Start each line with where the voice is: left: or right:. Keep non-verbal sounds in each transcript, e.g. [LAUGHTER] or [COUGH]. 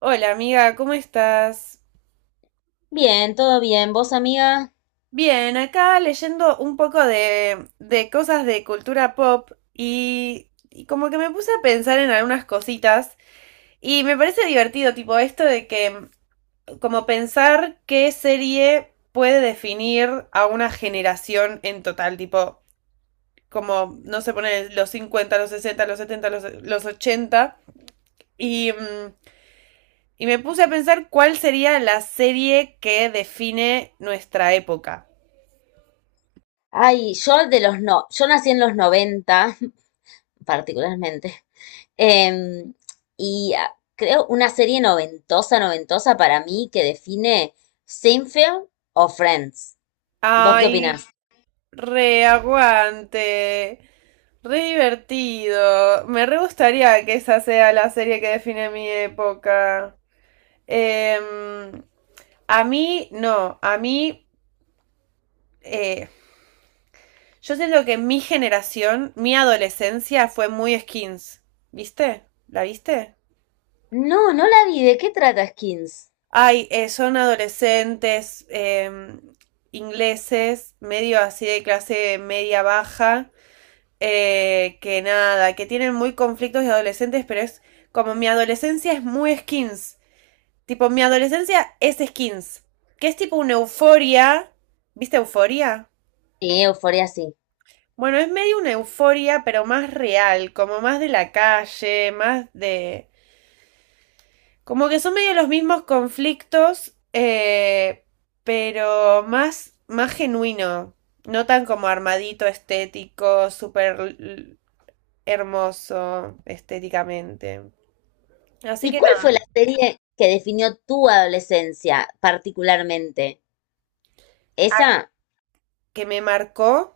right: Hola amiga, ¿cómo estás?
left: Bien, todo bien. ¿Vos, amiga?
right: Bien, acá leyendo un poco de cosas de cultura pop y como que me puse a pensar en algunas cositas y me parece divertido, tipo esto de que como pensar qué serie puede definir a una generación en total, tipo como, no se pone los 50, los 60, los 70, los 80 y... mm, y me puse a pensar cuál sería la serie que define nuestra época.
left: Ay, yo de los no, yo nací en los 90, [LAUGHS] particularmente. Em, creo una serie noventosa, noventosa para mí que define Seinfeld o Friends. ¿Vos qué
right: Ay, siempre.
left: opinás?
right: Re aguante, re divertido. Me re gustaría que esa sea la serie que define mi época. Em, a mí, no, a mí, eh, yo siento que mi generación, mi adolescencia fue muy skins. ¿Viste? ¿La viste?
left: No, no la vi. ¿De qué trata Skins?
right: Ay, son adolescentes ingleses, medio así de clase media baja, que nada, que tienen muy conflictos de adolescentes, pero es como mi adolescencia es muy skins. Tipo, mi adolescencia es skins. Que es tipo una euforia. ¿Viste euforia?
left: Sí, Euforia sí.
right: Bueno, es medio una euforia, pero más real, como más de la calle, más de... Como que son medio los mismos conflictos, pero más genuino. No tan como armadito, estético, súper hermoso estéticamente. Así
left: ¿Y
right: que
left: cuál
right: nada,
left: fue la serie que definió tu adolescencia particularmente?
right: ah,
left: ¿Esa?
right: que me marcó.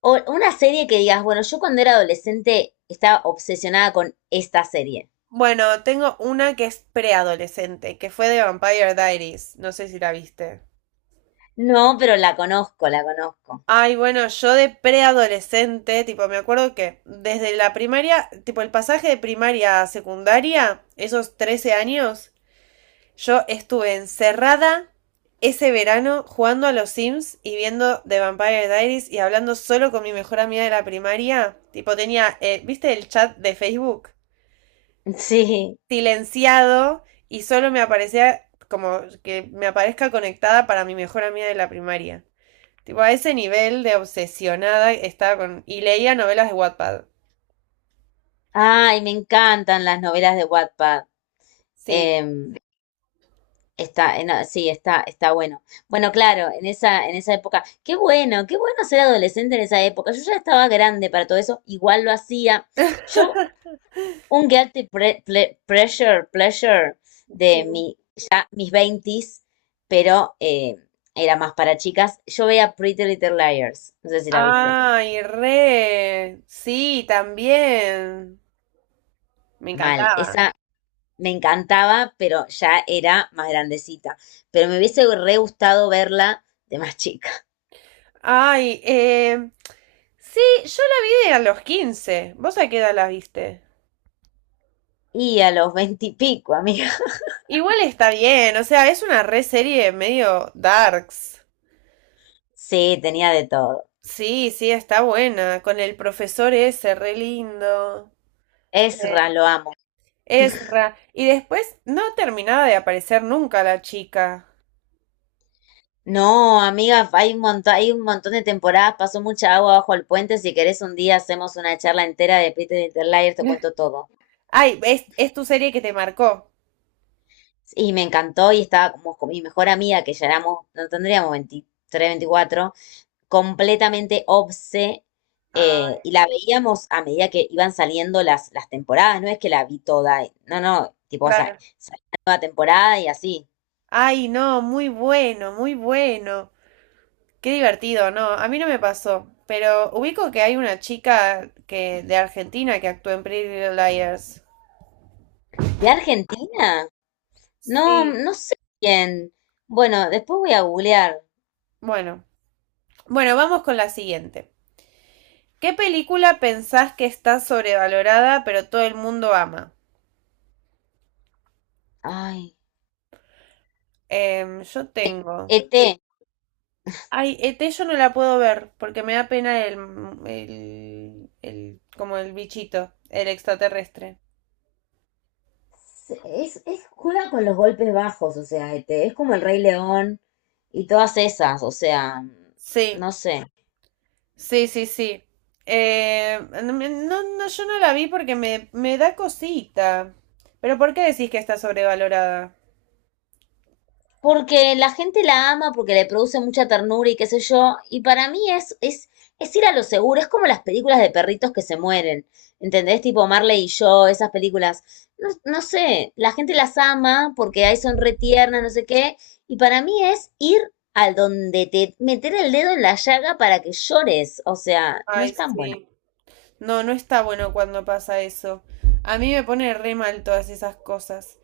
left: O una serie que digas, bueno, yo cuando era adolescente estaba obsesionada con esta serie.
right: Bueno, tengo una que es preadolescente, que fue de Vampire Diaries. No sé si la viste.
left: No, pero la conozco, la conozco.
right: Ay, bueno, yo de preadolescente, tipo, me acuerdo que desde la primaria, tipo, el pasaje de primaria a secundaria, esos 13 años, yo estuve encerrada ese verano jugando a los Sims y viendo The Vampire Diaries y hablando solo con mi mejor amiga de la primaria. Tipo, tenía, ¿viste el chat de Facebook?
left: Sí.
right: Silenciado y solo me aparecía como que me aparezca conectada para mi mejor amiga de la primaria. Tipo, a ese nivel de obsesionada estaba con... Y leía novelas de Wattpad.
left: Ay, me encantan las novelas de Wattpad.
right: Sí.
left: Em, no, sí, está bueno. Bueno, claro, en esa época. Qué bueno ser adolescente en esa época. Yo ya estaba grande para todo eso, igual lo hacía. Yo,
right: [LAUGHS]
left: un guilty pleasure
right: Sí.
left: de mi, ya mis veintis, pero era más para chicas. Yo veía Pretty Little Liars. No sé si la viste.
right: Ay, re. Sí, también. Me
left: Mal.
right: encantaba.
left: Esa me encantaba, pero ya era más grandecita. Pero me hubiese re gustado verla de más chica.
right: Ay, eh... Sí, yo la vi de a los 15. ¿Vos a qué edad la viste?
left: Y a los veintipico, amiga. [LAUGHS]
right: Igual está bien, o sea, es una re serie medio darks.
left: Sí, tenía de todo.
right: Sí, sí, está buena, con el profesor ese, re lindo.
left: Ezra,
right: Eh,
left: lo amo.
right: Ezra. Y después no terminaba de aparecer nunca la chica.
left: No, amiga, hay un montón de temporadas, pasó mucha agua bajo el puente. Si querés un día hacemos una charla entera de Peter Interlayer, te cuento
right: [LAUGHS]
left: todo.
right: Ay, es tu serie que te marcó.
left: Y me encantó y estaba como con mi mejor amiga, que ya éramos, no tendríamos 23 24 completamente obse
right: Ah,
left: y la veíamos a medida que iban saliendo las temporadas, no es que la vi toda, no, tipo, o sea,
right: claro.
left: salió la nueva temporada y así.
right: Ay, no, muy bueno, muy bueno. Qué divertido, no, a mí no me pasó. Pero ubico que hay una chica que, de Argentina, que actuó en Pretty Little Liars.
left: ¿De Argentina? No,
right: Sí.
left: no sé quién. Bueno, después voy a googlear.
right: Bueno, bueno, vamos con la siguiente. ¿Qué película pensás que está sobrevalorada pero todo el mundo ama?
left: Ay,
right: Yo tengo.
left: ET.
right: Ay, ET yo no la puedo ver porque me da pena como el bichito, el extraterrestre.
left: Es, juega con los golpes bajos, o sea, este, es como el Rey León. Y todas esas, o sea,
right: Sí,
left: no sé.
right: sí, sí, sí. No, no, no, yo no la vi porque me da cosita. Pero ¿por qué decís que está sobrevalorada?
left: Porque la gente la ama, porque le produce mucha ternura y qué sé yo. Y para mí es ir a lo seguro. Es como las películas de perritos que se mueren. ¿Entendés? Tipo Marley y yo, esas películas. No, no sé, la gente las ama porque ahí son re tiernas, no sé qué. Y para mí es ir al donde te meter el dedo en la llaga para que llores. O sea, no
right: Ay,
left: es tan buena.
right: sí. No, no está bueno cuando pasa eso. A mí me pone re mal todas esas cosas.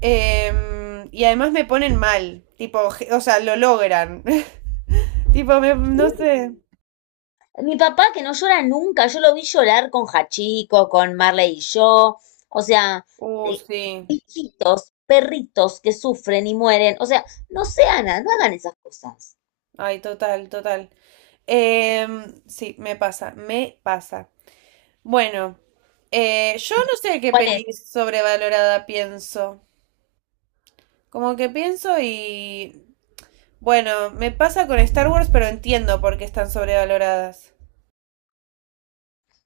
right: Y además me ponen mal, tipo, o sea, lo logran. [LAUGHS] Tipo, no sé.
left: Sí, mi papá que no llora nunca, yo lo vi llorar con Hachiko, con Marley y yo, o sea, eh,
right: Sí.
left: hijitos, perritos que sufren y mueren, o sea, no sean, no hagan esas cosas.
right: Ay, total, total. Sí, me pasa. Bueno, yo no sé qué
left: ¿Cuál es?
right: peli sobrevalorada pienso. Como que pienso y... Bueno, me pasa con Star Wars, pero entiendo por qué están sobrevaloradas.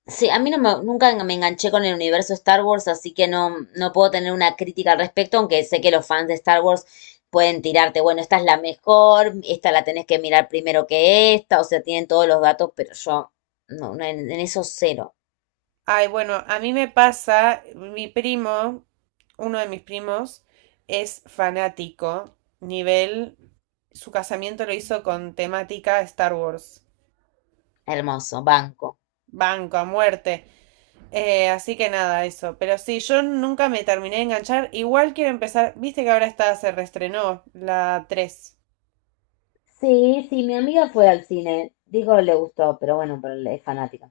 left: Sí, a mí no me- nunca me enganché con el universo Star Wars, así que no, no puedo tener una crítica al respecto, aunque sé que los fans de Star Wars pueden tirarte, bueno, esta es la mejor, esta la tenés que mirar primero que esta, o sea, tienen todos los datos, pero yo, no, no, en eso cero.
right: Ay, bueno, a mí me pasa, mi primo, uno de mis primos, es fanático, nivel, su casamiento lo hizo con temática Star Wars,
left: Hermoso, banco.
right: banco a muerte. Así que nada, eso, pero sí, yo nunca me terminé de enganchar, igual quiero empezar, viste que ahora está, se reestrenó la 3.
left: Sí, sí, mi amiga fue al cine. Digo, le gustó, pero bueno, pero es fanática.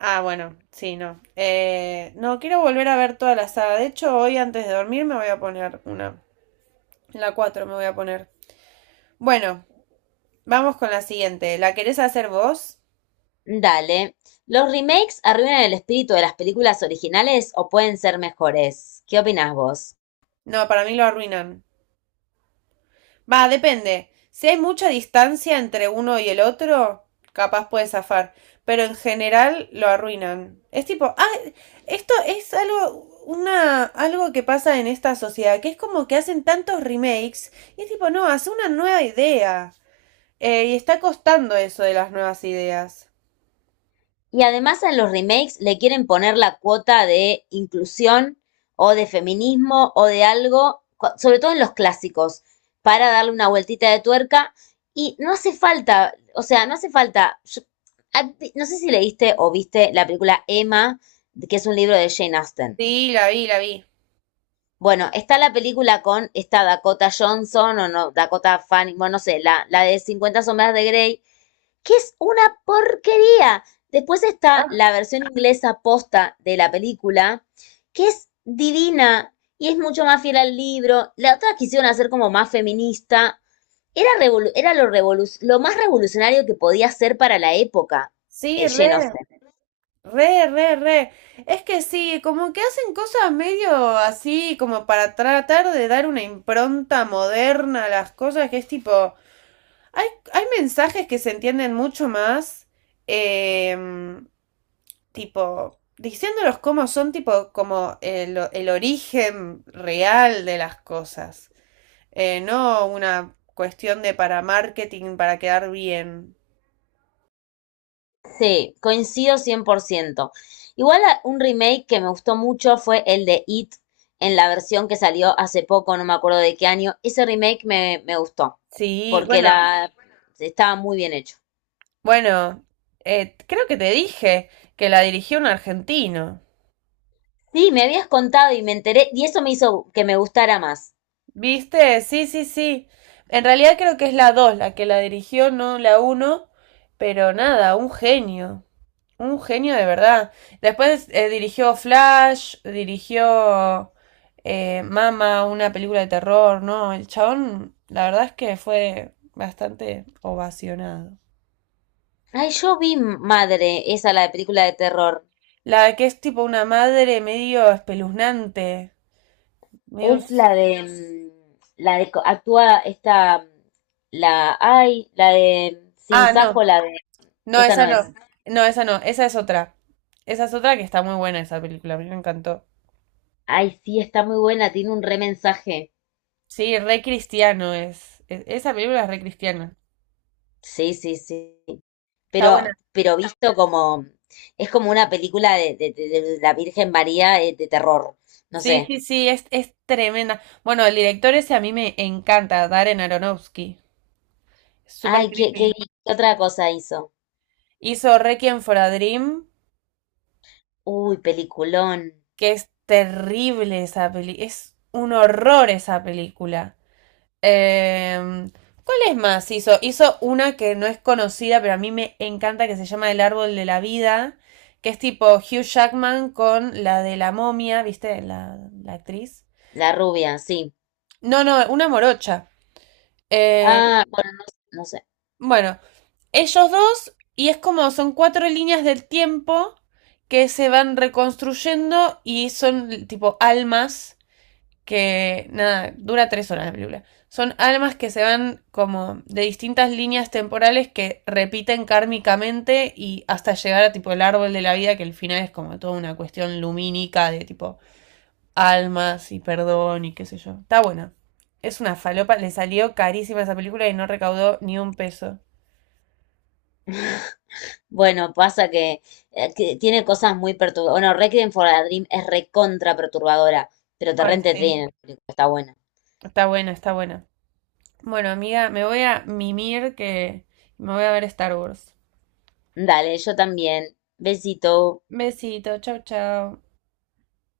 right: Ah, bueno, sí, no. No, quiero volver a ver toda la saga. De hecho, hoy antes de dormir me voy a poner una. La 4 me voy a poner. Bueno, vamos con la siguiente. ¿La querés hacer vos?
left: Dale. ¿Los remakes arruinan el espíritu de las películas originales o pueden ser mejores? ¿Qué opinás vos?
right: No, para mí lo arruinan. Va, depende. Si hay mucha distancia entre uno y el otro, capaz puede zafar. Pero en general lo arruinan. Es tipo, ah, esto es algo, algo que pasa en esta sociedad, que es como que hacen tantos remakes y es tipo, no, hace una nueva idea. Y está costando eso de las nuevas ideas.
left: Y además a los remakes le quieren poner la cuota de inclusión o de feminismo o de algo, sobre todo en los clásicos, para darle una vueltita de tuerca. Y no hace falta, o sea, no hace falta. Yo- no sé si leíste o viste la película Emma, que es un libro de Jane Austen.
right: Sí, la vi, la vi.
left: Bueno, está la película con esta Dakota Johnson o no, Dakota Fanning, bueno, no sé, la de Cincuenta sombras de Grey, que es una porquería. Después está la
right: Ah,
left: versión inglesa posta de la película, que es divina y es mucho más fiel al libro. La otra quisieron hacer como más feminista. Era, revolu- era lo, revolu- lo más revolucionario que podía ser para la época,
right: sí,
left: Jane
right: re. Re, re, re. Es que sí, como que hacen cosas medio así, como para tratar de dar una impronta moderna a las cosas, que es tipo, hay, hay mensajes que se entienden mucho más, em, tipo, diciéndolos cómo son, tipo, como el origen real de las cosas. No una cuestión de para marketing, para quedar bien.
left: sí, coincido 100%. Igual a- un remake que me gustó mucho fue el de It en la versión que salió hace poco, no me acuerdo de qué año. Ese remake me gustó
right: Sí,
left: porque
right: bueno.
left: la estaba muy bien hecho.
right: Bueno, creo que te dije que la dirigió un argentino.
left: Sí, me habías contado y me enteré y eso me hizo que me gustara más.
right: ¿Viste? Sí, sí, sí. En realidad creo que es la 2, la que la dirigió, no la uno. Pero nada, un genio. Un genio de verdad. Después dirigió Flash, dirigió Mama, una película de terror, ¿no? El chabón, la verdad es que fue bastante ovacionado.
left: Ay, yo vi Madre, esa la de película de terror.
right: La que es tipo una madre medio espeluznante. Medio...
left: Es la de la de co- actúa esta la ay, la de
right: ah,
left: Sinsajo,
right: no.
left: la de
right: No,
left: esa no
right: esa
left: es.
right: no. No, esa no. Esa es otra. Esa es otra que está muy buena esa película. A mí me encantó.
left: Ay, sí, está muy buena, tiene un re mensaje.
right: Sí, re cristiano esa película es re cristiana.
left: Sí, sí, sí.
right: Está
left: Pero,
right: buena.
left: pero visto como, es como una película de la Virgen María de terror. No
right: Sí,
left: sé.
right: sí, sí, es tremenda. Bueno, el director ese a mí me encanta, Darren Aronofsky. Súper
left: Ay, ¿qué, qué,
right: creepy.
left: qué otra cosa hizo?
right: Hizo Requiem for a Dream,
left: Uy, peliculón.
right: que es terrible esa peli. Es un horror esa película. Eh, ¿Cuál es más? Hizo una que no es conocida, pero a mí me encanta, que se llama El Árbol de la Vida, que es tipo Hugh Jackman con la de la momia, ¿viste? La actriz.
left: La rubia, sí.
right: No, no, una morocha. Eh,
left: Ah, bueno, no sé.
right: bueno, ellos dos, y es como son cuatro líneas del tiempo que se van reconstruyendo y son tipo almas que nada, dura 3 horas la película. Son almas que se van como de distintas líneas temporales que repiten kármicamente y hasta llegar a tipo el árbol de la vida, que el final es como toda una cuestión lumínica de tipo almas y perdón y qué sé yo. Está buena. Es una falopa, le salió carísima esa película y no recaudó ni un peso.
left: [LAUGHS] Bueno, pasa que tiene cosas muy perturbadoras. Bueno, Requiem for a Dream es recontra perturbadora, pero te
right: Ay,
left: rente
right: sí.
left: tiene, está buena.
right: Está buena, está buena. Bueno, amiga, me voy a mimir que me voy a ver Star Wars.
left: Dale, yo también. Besito.
right: Besito, chau, chau.